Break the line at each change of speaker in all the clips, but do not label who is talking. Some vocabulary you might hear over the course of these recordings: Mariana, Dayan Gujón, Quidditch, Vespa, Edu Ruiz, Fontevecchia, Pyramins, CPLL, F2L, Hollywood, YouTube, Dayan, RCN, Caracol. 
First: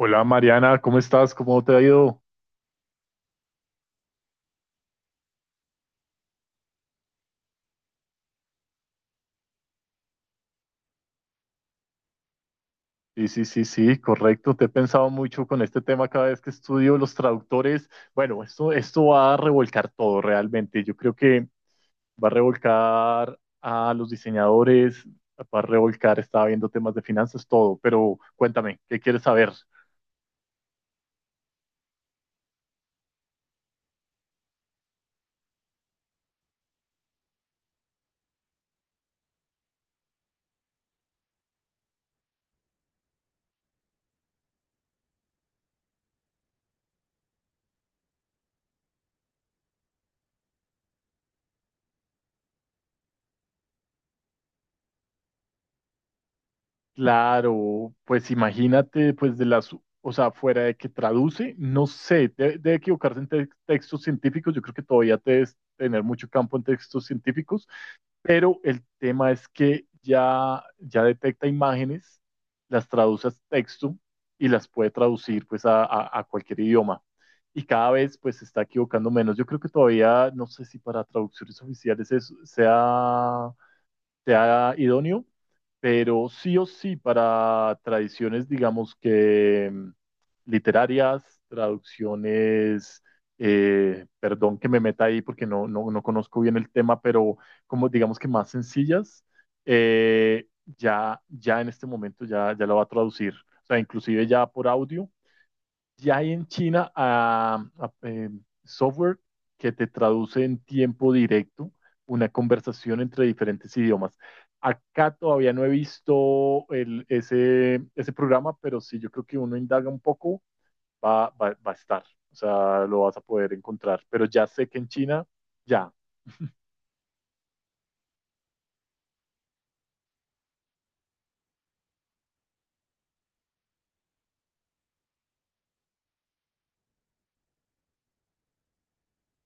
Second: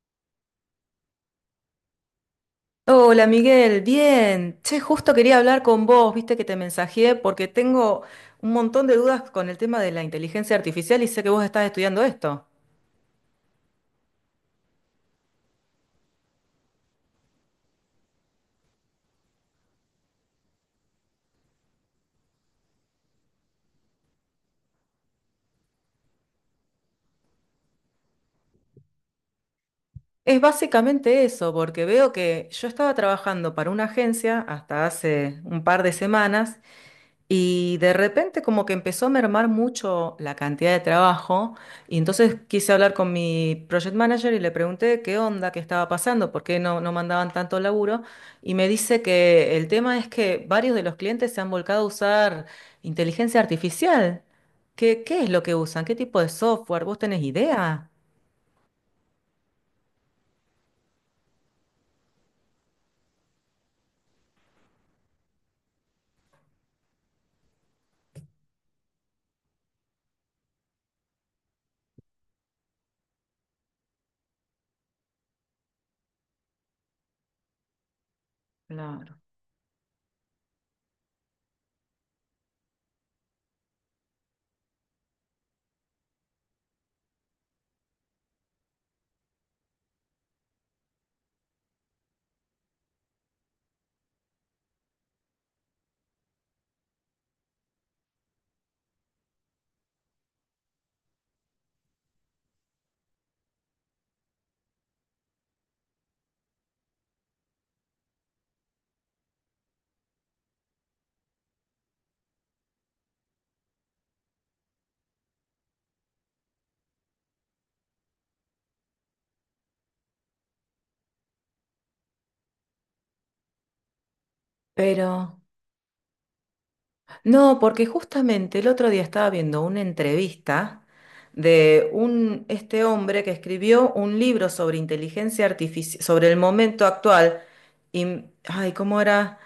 Hola Mariana, ¿cómo estás? ¿Cómo te ha ido?
Hola Miguel, bien. Che, justo quería hablar con vos, viste que te mensajeé porque tengo un montón de dudas con el tema de la inteligencia artificial y sé que vos estás estudiando esto.
Sí, sí, sí, sí, correcto. Te he pensado mucho con este tema cada vez que estudio los traductores. Bueno, esto va a revolcar todo realmente. Yo creo que va a revolcar a los diseñadores, va a revolcar, estaba viendo temas de finanzas, todo. Pero cuéntame, ¿qué quieres saber?
Es básicamente eso, porque veo que yo estaba trabajando para una agencia hasta hace un par de semanas y de repente como que empezó a mermar mucho la cantidad de trabajo, y entonces quise hablar con mi project manager y le pregunté qué onda, qué estaba pasando, por qué no mandaban tanto laburo, y me dice que el tema es que varios de los clientes se han volcado a usar inteligencia artificial. ¿Qué es lo que usan? ¿Qué tipo de software? ¿Vos tenés idea?
Claro, pues imagínate, pues de las, o sea, fuera de que traduce, no sé, debe equivocarse en textos científicos. Yo creo que todavía debes tener mucho campo en textos científicos, pero el tema es que ya detecta imágenes, las traduce a texto y las puede traducir pues a, a cualquier idioma. Y cada vez pues se está equivocando
Claro.
menos. Yo creo que todavía, no sé si para traducciones oficiales sea sea idóneo, pero sí o sí para tradiciones, digamos que literarias, traducciones, perdón que me meta ahí porque no conozco bien el tema, pero como digamos que más sencillas, eh, ya en este momento ya lo va a traducir, o sea, inclusive ya por audio ya hay en China software que te traduce en tiempo directo una conversación entre diferentes idiomas. Acá todavía no he visto ese programa, pero sí, yo creo que uno indaga un poco, va a estar, o sea, lo vas a poder encontrar. Pero ya sé que en China,
Pero...
ya.
No, porque justamente el otro día estaba viendo una entrevista de este hombre que escribió un libro sobre inteligencia artificial, sobre el momento actual. Y, ay, ¿cómo era?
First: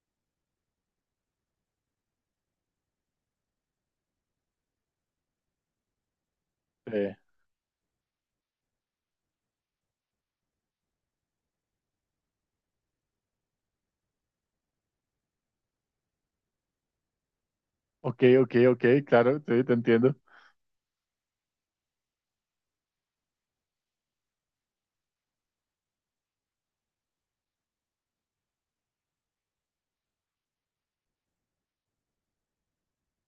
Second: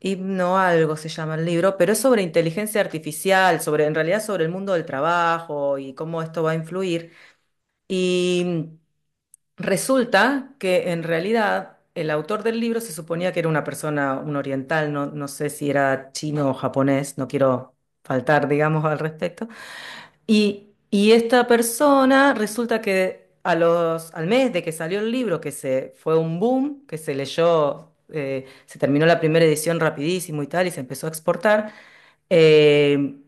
Himno algo se llama el libro, pero es sobre inteligencia artificial, sobre, en realidad sobre el mundo del trabajo y cómo esto va a influir.
eh,
Y resulta que en realidad el autor del libro se suponía que era una persona, un oriental, no sé si era chino o japonés, no quiero
ok,
faltar,
ok, ok,
digamos, al
claro,
respecto.
sí, te entiendo.
Y esta persona resulta que a al mes de que salió el libro, que se fue un boom, que se leyó, se terminó la primera edición rapidísimo y tal, y se empezó a exportar, eh,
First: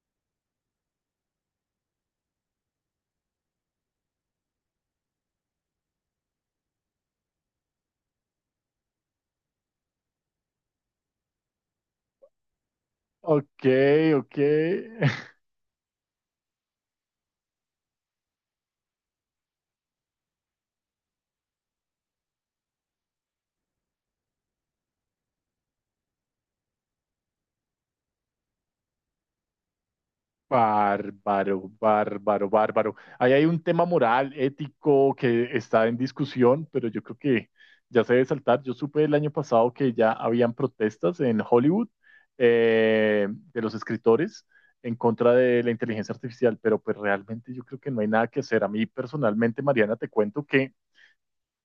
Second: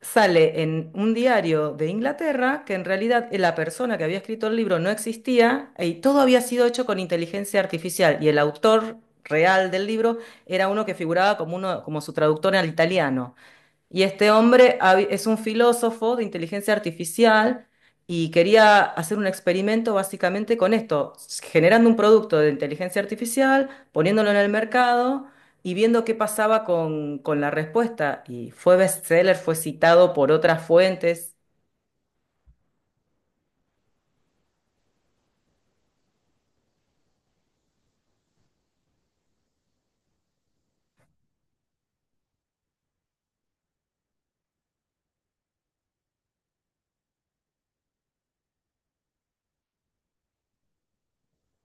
sale en un diario de Inglaterra que en realidad la persona que había escrito el libro no existía y todo había sido hecho con inteligencia artificial, y el autor real del libro era uno que figuraba como uno, como su traductor al italiano.
Ok,
Y este
ok.
hombre es un filósofo de inteligencia artificial y quería hacer un experimento básicamente con esto, generando un producto de inteligencia artificial, poniéndolo en el mercado y viendo qué pasaba con la respuesta. Y fue bestseller, fue citado por otras fuentes.
Bárbaro, bárbaro, bárbaro. Ahí hay un tema moral, ético, que está en discusión, pero yo creo que ya se debe saltar. Yo supe el año pasado que ya habían protestas en Hollywood, de los escritores, en contra de la inteligencia artificial, pero pues realmente yo creo que no hay nada que hacer. A mí personalmente, Mariana, te cuento que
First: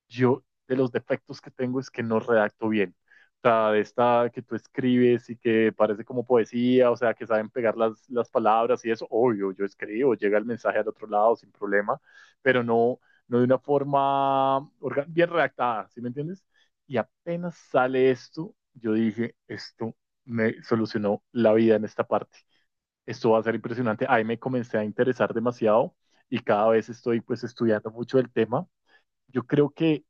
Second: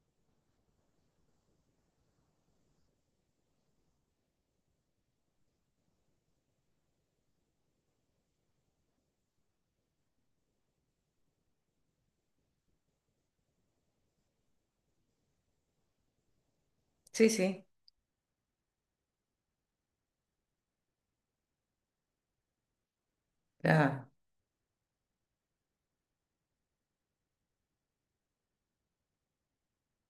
yo de los defectos que tengo es que no redacto bien. O sea, de esta que tú escribes y que parece como poesía, o sea, que saben pegar las palabras y eso, obvio, yo escribo, llega el mensaje al otro lado sin problema, pero no, no de una forma bien redactada, ¿sí me entiendes? Y
Sí,
apenas
sí,
sale esto, yo dije, esto me solucionó la vida en esta parte. Esto va a ser impresionante.
claro,
Ahí me comencé a interesar demasiado y cada vez estoy pues estudiando mucho el tema. Yo creo que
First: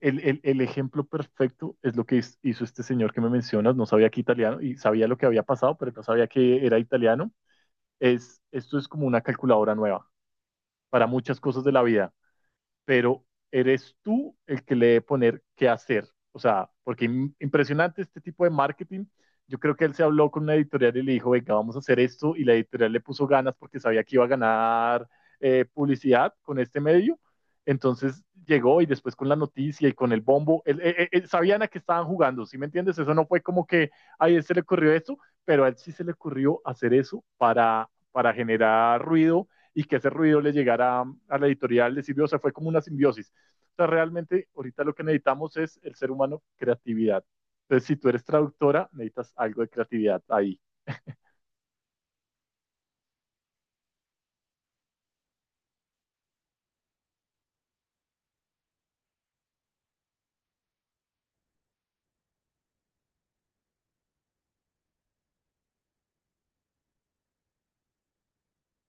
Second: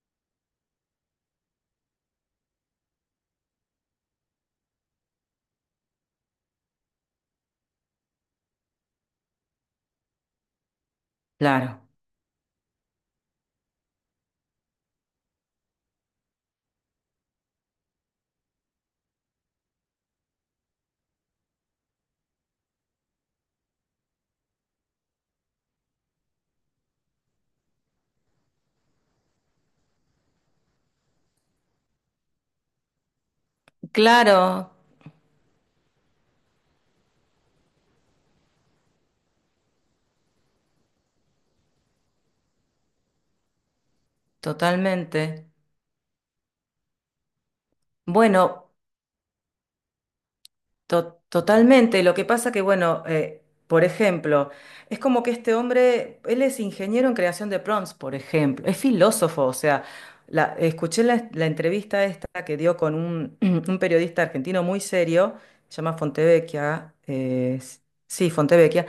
el ejemplo perfecto es lo que hizo este señor que me mencionas, no sabía que italiano y sabía lo que había pasado, pero no sabía que era italiano. Es, esto es como una calculadora nueva para muchas cosas de la
claro,
vida, pero eres tú el que le debe poner qué hacer. O sea, porque impresionante este tipo de marketing. Yo creo que él se habló con una editorial y le dijo, venga, vamos a hacer esto. Y la editorial le puso ganas porque sabía que iba a ganar publicidad con este medio. Entonces llegó y después con la noticia y con el bombo, sabían a qué estaban jugando, ¿sí me entiendes? Eso no fue como que, ay, a él se le
claro,
ocurrió esto, pero a él sí se le ocurrió hacer eso para generar ruido y que ese ruido le llegara a la editorial, le sirvió, o sea, fue como una simbiosis. O sea, realmente ahorita lo que
totalmente.
necesitamos es el ser humano creatividad. Entonces, si tú eres
Bueno.
traductora, necesitas algo de creatividad ahí.
Totalmente. Lo que pasa que, bueno, por ejemplo, es como que este hombre, él es ingeniero en creación de prompts, por ejemplo, es filósofo, o sea, la, escuché la, la entrevista esta que dio con un, un periodista argentino muy serio, se llama Fontevecchia, sí, Fontevecchia,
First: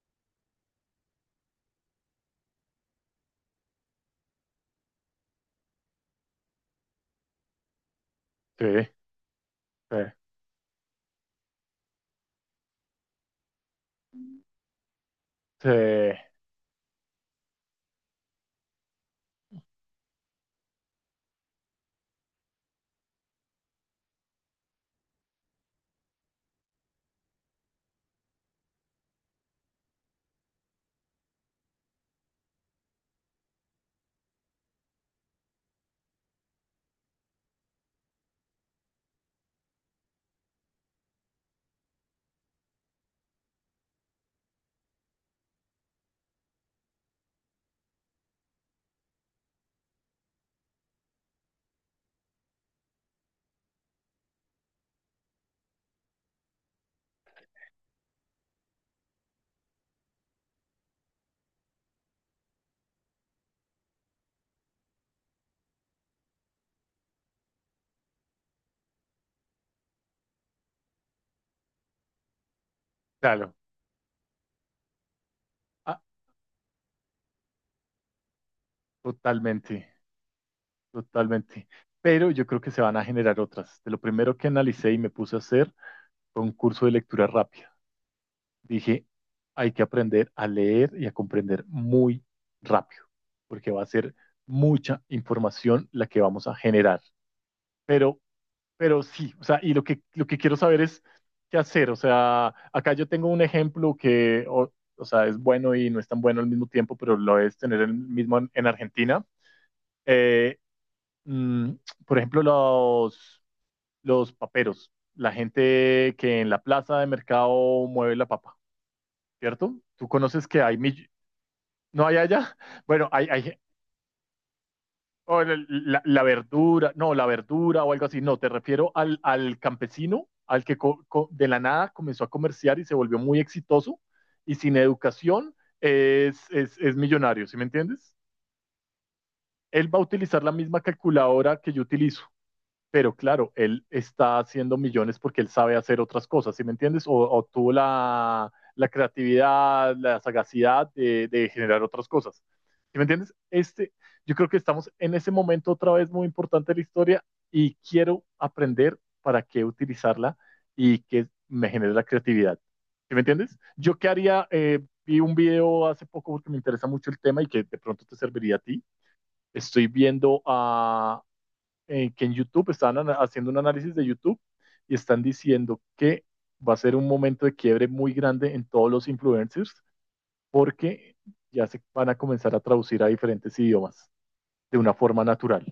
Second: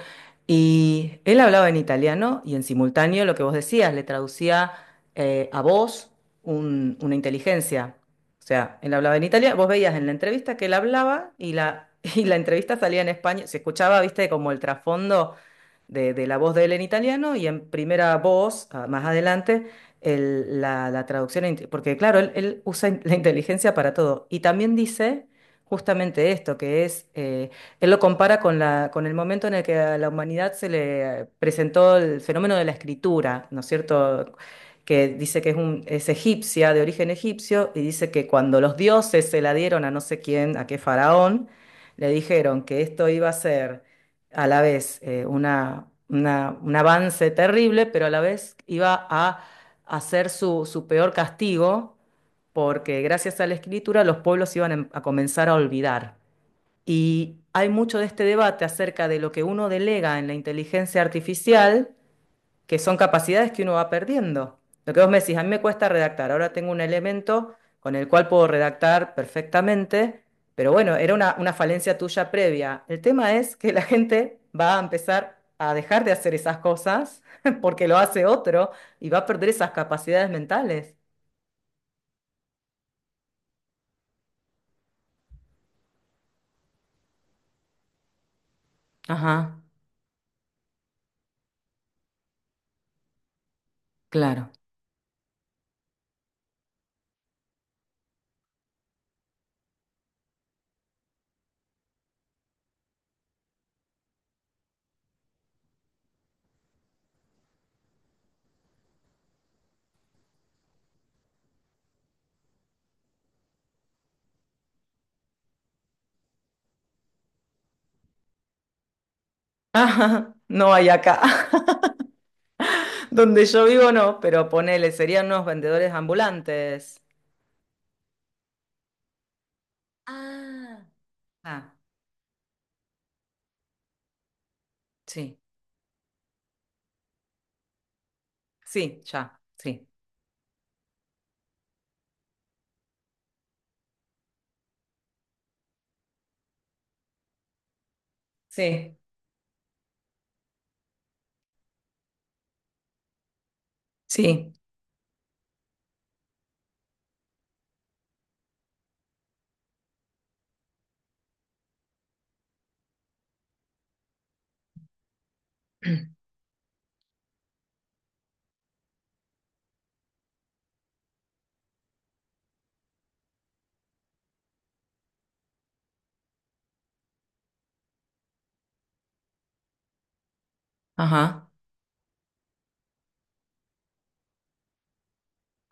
y él hablaba en italiano y en simultáneo lo que vos decías, le traducía a voz una inteligencia. O
Sí,
sea, él hablaba en Italia, vos veías
sí,
en la entrevista que él hablaba y la, y la entrevista salía en España, se escuchaba, viste, como el trasfondo
sí,
de la voz de él en italiano y en primera voz, ah, más adelante, la traducción, porque claro, él usa la inteligencia para todo. Y también dice justamente esto, que es, él lo compara con con el momento en el que a la humanidad se le presentó el fenómeno de la escritura, ¿no es cierto? Que dice que es, es egipcia, de origen egipcio, y dice que cuando los dioses se la dieron a no sé quién, a qué faraón, le dijeron que esto iba a ser a la vez un avance terrible, pero a la vez iba a hacer su, su peor castigo, porque gracias a la escritura los pueblos iban a comenzar a olvidar. Y hay mucho de este debate acerca de lo que uno delega en la inteligencia artificial, que son capacidades que uno va perdiendo. Lo que vos me decís, a mí me cuesta redactar, ahora tengo un elemento con el cual puedo redactar perfectamente, pero bueno, era una falencia tuya previa. El tema
claro.
es que la gente va a empezar a
Ah,
dejar de hacer esas cosas porque lo hace otro y va a perder esas
totalmente,
capacidades mentales.
totalmente. Pero yo creo que se van a generar otras. De lo primero que analicé y me puse a hacer fue un curso de lectura rápida. Dije,
Ajá,
hay que aprender a leer y a comprender muy rápido, porque va a ser
claro.
mucha información la que vamos a generar. Pero, pero sí, o sea, y lo que quiero saber es qué hacer. O sea, acá yo tengo un ejemplo que, o sea, es bueno y no es tan bueno al mismo tiempo, pero lo es tener el mismo en Argentina. Eh, mm, por ejemplo, los paperos, la gente que en la plaza de mercado mueve la papa, ¿cierto? Tú
Ajá,
conoces que
no
hay,
hay acá.
No hay allá. Bueno, hay,
Donde
hay
yo vivo no, pero ponele, serían
o
unos vendedores
la verdura,
ambulantes.
no, la verdura o algo así. No, te refiero al campesino, al que
Ah,
de la
ah,
nada comenzó a comerciar y se volvió muy exitoso y sin
sí.
educación, es millonario, ¿sí me entiendes?
Sí, ya, sí.
Él va a utilizar la misma calculadora que yo utilizo, pero claro, él está haciendo millones porque él sabe hacer otras cosas, ¿sí me entiendes? O tuvo
Sí,
creatividad, la sagacidad de, generar otras cosas. ¿Sí me entiendes? Este, yo creo
sí,
que estamos en ese momento otra vez muy importante de la historia y quiero aprender para qué utilizarla y que me genere la creatividad. ¿Sí me entiendes? Yo qué haría, vi un video hace poco porque me interesa mucho el tema y que de pronto te serviría a ti. Estoy viendo a, que en YouTube están haciendo un análisis de YouTube y están diciendo que va a ser un momento de quiebre muy grande en todos los influencers porque
ajá.
ya se van a comenzar a traducir a diferentes idiomas de una forma natural.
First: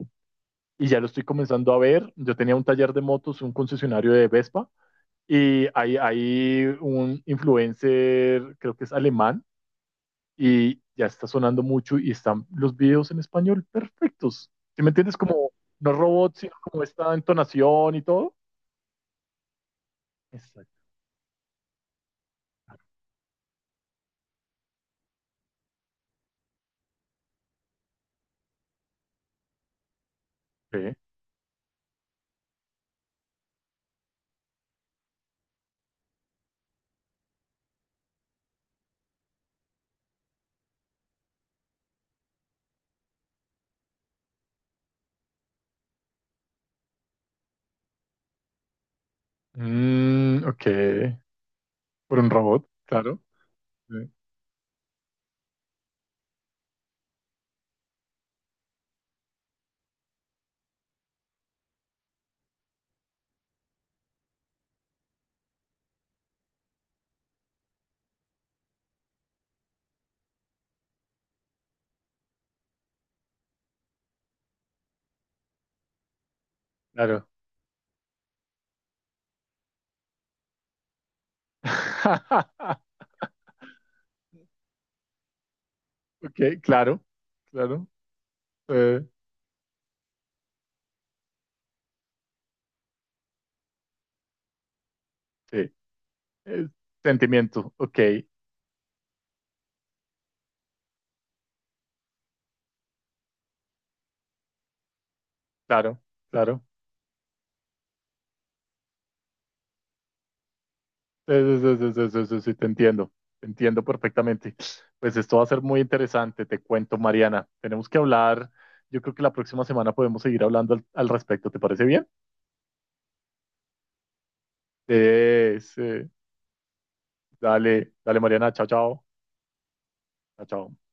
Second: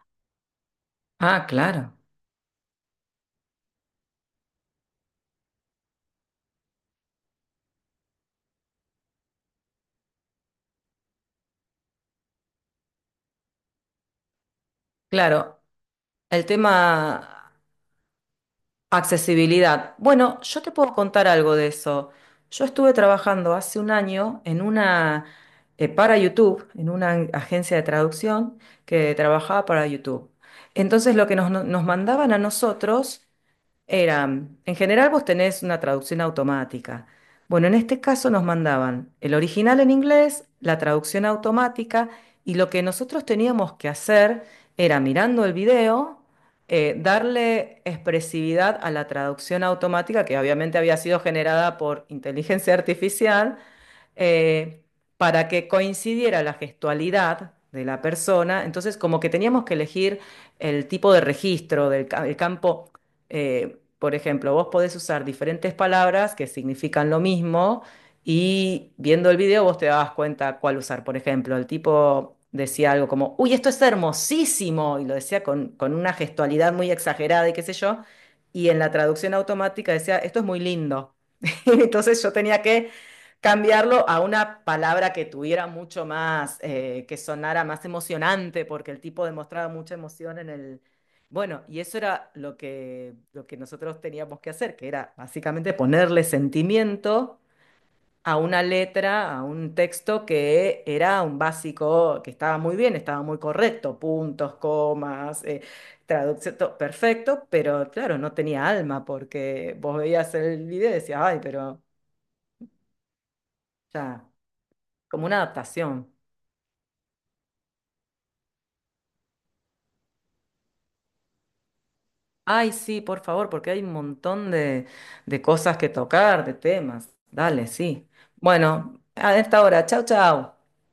Y ya lo estoy
Ah,
comenzando a
claro,
ver. Yo tenía un taller de motos, un concesionario de Vespa, y hay un influencer, creo que es alemán, y ya está sonando mucho y están los videos en español perfectos. ¿Sí me entiendes? Como
claro.
no robots,
El
sino como esta
tema
entonación y todo.
accesibilidad. Bueno, yo te
Exacto.
puedo contar algo de eso. Yo estuve trabajando hace un año en para YouTube, en una agencia de traducción que trabajaba para YouTube.
Sí.
Entonces lo que nos mandaban a nosotros era, en general vos tenés una traducción automática. Bueno, en este caso nos mandaban el original en inglés, la traducción automática, y lo que nosotros teníamos que hacer era, mirando el video, darle expresividad a la traducción automática, que
Ok.
obviamente había sido generada por
Por un robot,
inteligencia
claro.
artificial,
Sí.
eh, para que coincidiera la gestualidad de la persona. Entonces, como que teníamos que elegir el tipo de registro el campo. Por ejemplo, vos podés usar diferentes palabras que significan lo mismo, y viendo el video vos te dabas cuenta cuál usar. Por ejemplo, el tipo decía algo como, uy, esto es hermosísimo, y lo decía con, una gestualidad muy
Claro.
exagerada y qué sé yo. Y en la traducción automática decía, esto es muy lindo. Entonces yo tenía que cambiarlo a una palabra que tuviera mucho
Ok,
más,
claro,
que sonara más
claro.
emocionante, porque
Eh,
el tipo demostraba mucha emoción en el. Bueno, y eso era lo que nosotros teníamos que hacer, que era
sí.
básicamente ponerle
Eh,
sentimiento
Sentimiento, ok,
a una letra, a un texto que era un básico, que estaba muy bien, estaba muy correcto, puntos, comas,
claro,
traducción,
claro.
todo perfecto, pero claro, no tenía alma porque vos veías el video y decías,
Sí,
ay,
sí,
pero
sí, sí, sí, sí, sí, te entiendo
ya,
perfectamente. Pues
como
esto
una
va a ser muy
adaptación.
interesante, te cuento, Mariana. Tenemos que hablar, yo creo que la próxima semana podemos seguir hablando al respecto, ¿te parece bien?
Ay, sí, por favor, porque hay un montón de
Sí,
cosas que
sí.
tocar, de temas. Dale,
Dale,
sí.
dale, Mariana, chao,
Bueno,
chao,
a esta hora. Chau,
chao,
chau.
chao.